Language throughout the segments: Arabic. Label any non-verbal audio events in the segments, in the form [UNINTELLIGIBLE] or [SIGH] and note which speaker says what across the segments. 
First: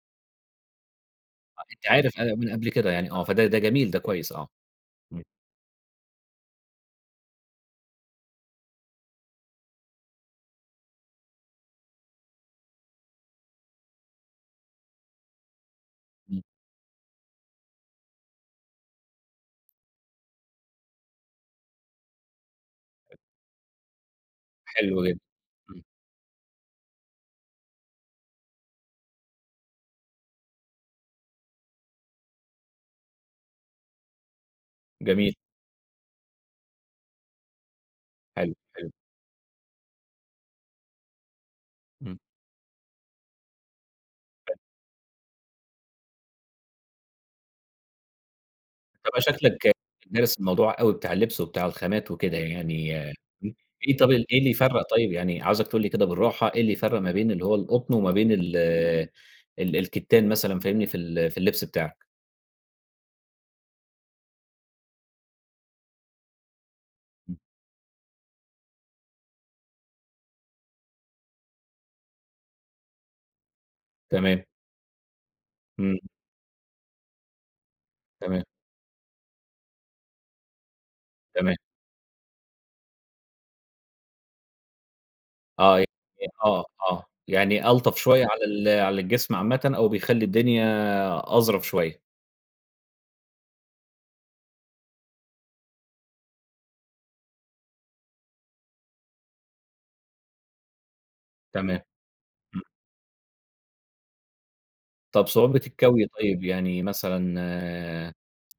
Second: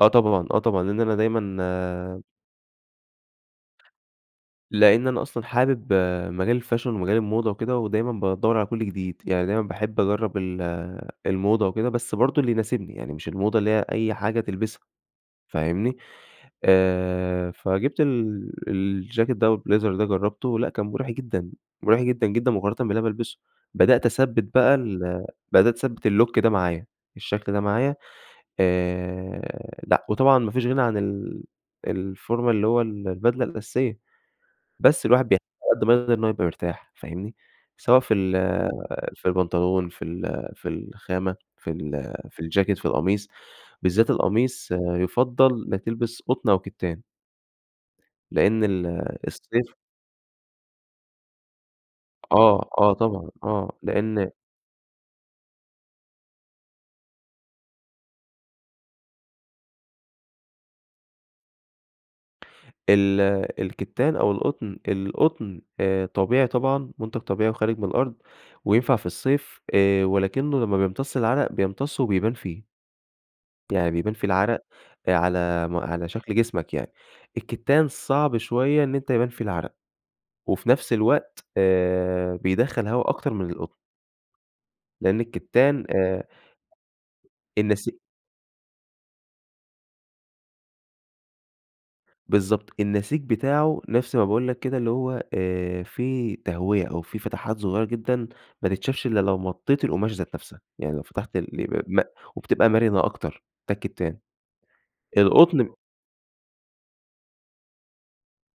Speaker 1: آه طبعًا، آه طبعًا، لأن أنا
Speaker 2: آه، أنت عارف
Speaker 1: دايمًا
Speaker 2: أنا من قبْل كده يعني، آه فده ده جميل، ده كويس، آه.
Speaker 1: لأن أنا
Speaker 2: إمم.
Speaker 1: أصلًا حابب مجال الfashion ومجال الموضة وكده ودايمًا بادوّر على كلّ جديد، يعني دايمًا باحب أجرّب ال الموضة وكده، بس برضه اللي يناسبني يعني مش الموضة اللي هي أي حاجة تلبِسها. فاهمني،
Speaker 2: إمم.
Speaker 1: آآ فجِبت ال الجاكيت ده أو الblazer ده جرّبته. لأ كان مُريح جدًا، مُريح جدًا، جدًا، مقارنةً باللي أنا
Speaker 2: [UNINTELLIGIBLE]
Speaker 1: بالبِسه. بدأت أثبّت بقى
Speaker 2: حلو جدًا.
Speaker 1: ال بدأت
Speaker 2: إمم.
Speaker 1: أثبّت الlook ده معايا، الشكل ده معايا آآ، لأ وطبعًا ما فيش غِنى عن ال الformal اللي هو ال البدلة الأساسية بس الواحد
Speaker 2: جميل.
Speaker 1: بيحتاج علي قد ما يقدَر إن هو يبقى مرتاح، فاهمني، سواء في ال
Speaker 2: حلو، حلو.
Speaker 1: في البنطلون، في ال في الخامة في ال
Speaker 2: إمم.
Speaker 1: في الجاكيت، في القميص، بالذات
Speaker 2: [UNINTELLIGIBLE]
Speaker 1: القميص، يُفضّل إنّك تلبِس قطن أو كِتّان. لأن ال
Speaker 2: أنت بقى شكلك
Speaker 1: الصيف
Speaker 2: دارس الموضوع أوي بتاع اللِّبس وبتاع الخامات وكده
Speaker 1: آه، آه
Speaker 2: يعني.
Speaker 1: طبعًا،
Speaker 2: إمم.
Speaker 1: آه،
Speaker 2: إيه طَب ال
Speaker 1: لأن
Speaker 2: إيه اللي يفرَّق طيب يعني، عاوزك تقول لي كده بالراحة إيه اللي يفرَّق ما بين اللي هو القطن، وما بين ال ال الكِتّان مثلًا، فاهمني، في ال في اللِّبس بتاعك؟
Speaker 1: ال الكِتّان أو القطن. القطن آآ طبيعي طبعًا، مُنتَج
Speaker 2: إمم.
Speaker 1: طبيعي وخارِج من الأرض وينفَع في الصيف آآ، ولكنّه لمّا بيمتصّ العرَق بيمتصّه وبيبان فيه. يعني بيبان فيه
Speaker 2: تمام.
Speaker 1: العرَق آآ على م
Speaker 2: إمم.
Speaker 1: على شكْل جسمك يعني. الكِتّان صعب
Speaker 2: تمام.
Speaker 1: شوية إن أنت يبان فيه العرَق، وفي نفْس الوقت
Speaker 2: تمام.
Speaker 1: آآ بيدخّل هوا أكتر من القطن. لأن
Speaker 2: آه،
Speaker 1: الكتان آآ
Speaker 2: يعني آه، آه، يعني ألطَف
Speaker 1: النسي
Speaker 2: شوية على ال على الجسم عامةً أو بيخلّي الدنيا أظرَف شوية.
Speaker 1: بالضبط، النسيج بتاعه نفْس ما باقول لك كده، اللي هو آآ فيه تهوية أو فيه فتحات صغيّرة جدًا ما تتشافش إلّا لو مطّيت القماشة ذات نفْسها، يعني لو فتحت الإ
Speaker 2: تمام.
Speaker 1: ب م
Speaker 2: إمم.
Speaker 1: وبتبقى مرِنة أكتر، ده الكتان.
Speaker 2: طَب صعوبة
Speaker 1: القطن
Speaker 2: الكوي طيب، يعني مثلًا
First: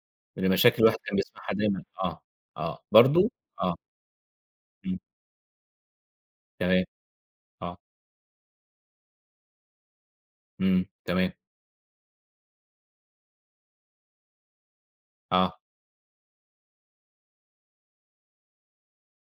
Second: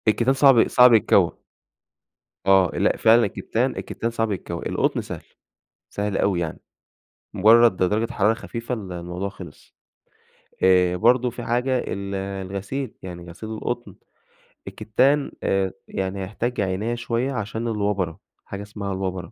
Speaker 1: الكتان
Speaker 2: من
Speaker 1: صعب
Speaker 2: المشاكل اللي
Speaker 1: صعب
Speaker 2: الواحد كان
Speaker 1: يتكوى.
Speaker 2: بيسمَعها دايمًا آه،
Speaker 1: آه،
Speaker 2: آه.
Speaker 1: لأ فعلًا
Speaker 2: برضه؟
Speaker 1: الكتان
Speaker 2: آه.
Speaker 1: الكتان صعب يتكوى،
Speaker 2: إمم.
Speaker 1: القطن سهل، سهل أوي يعني.
Speaker 2: تمام.
Speaker 1: مجرّد
Speaker 2: آه.
Speaker 1: د درجة حرارة خفيفة ال الموضوع خلِص.
Speaker 2: إمم،
Speaker 1: آآ، برضه
Speaker 2: تمام.
Speaker 1: في حاجة، ال الغسيل، يعني غسيل القطن، الكتان
Speaker 2: آه.
Speaker 1: آآ، يعني هيحتاج عناية شوية عشان الوبَرة. حاجة إسمها الوبَرة.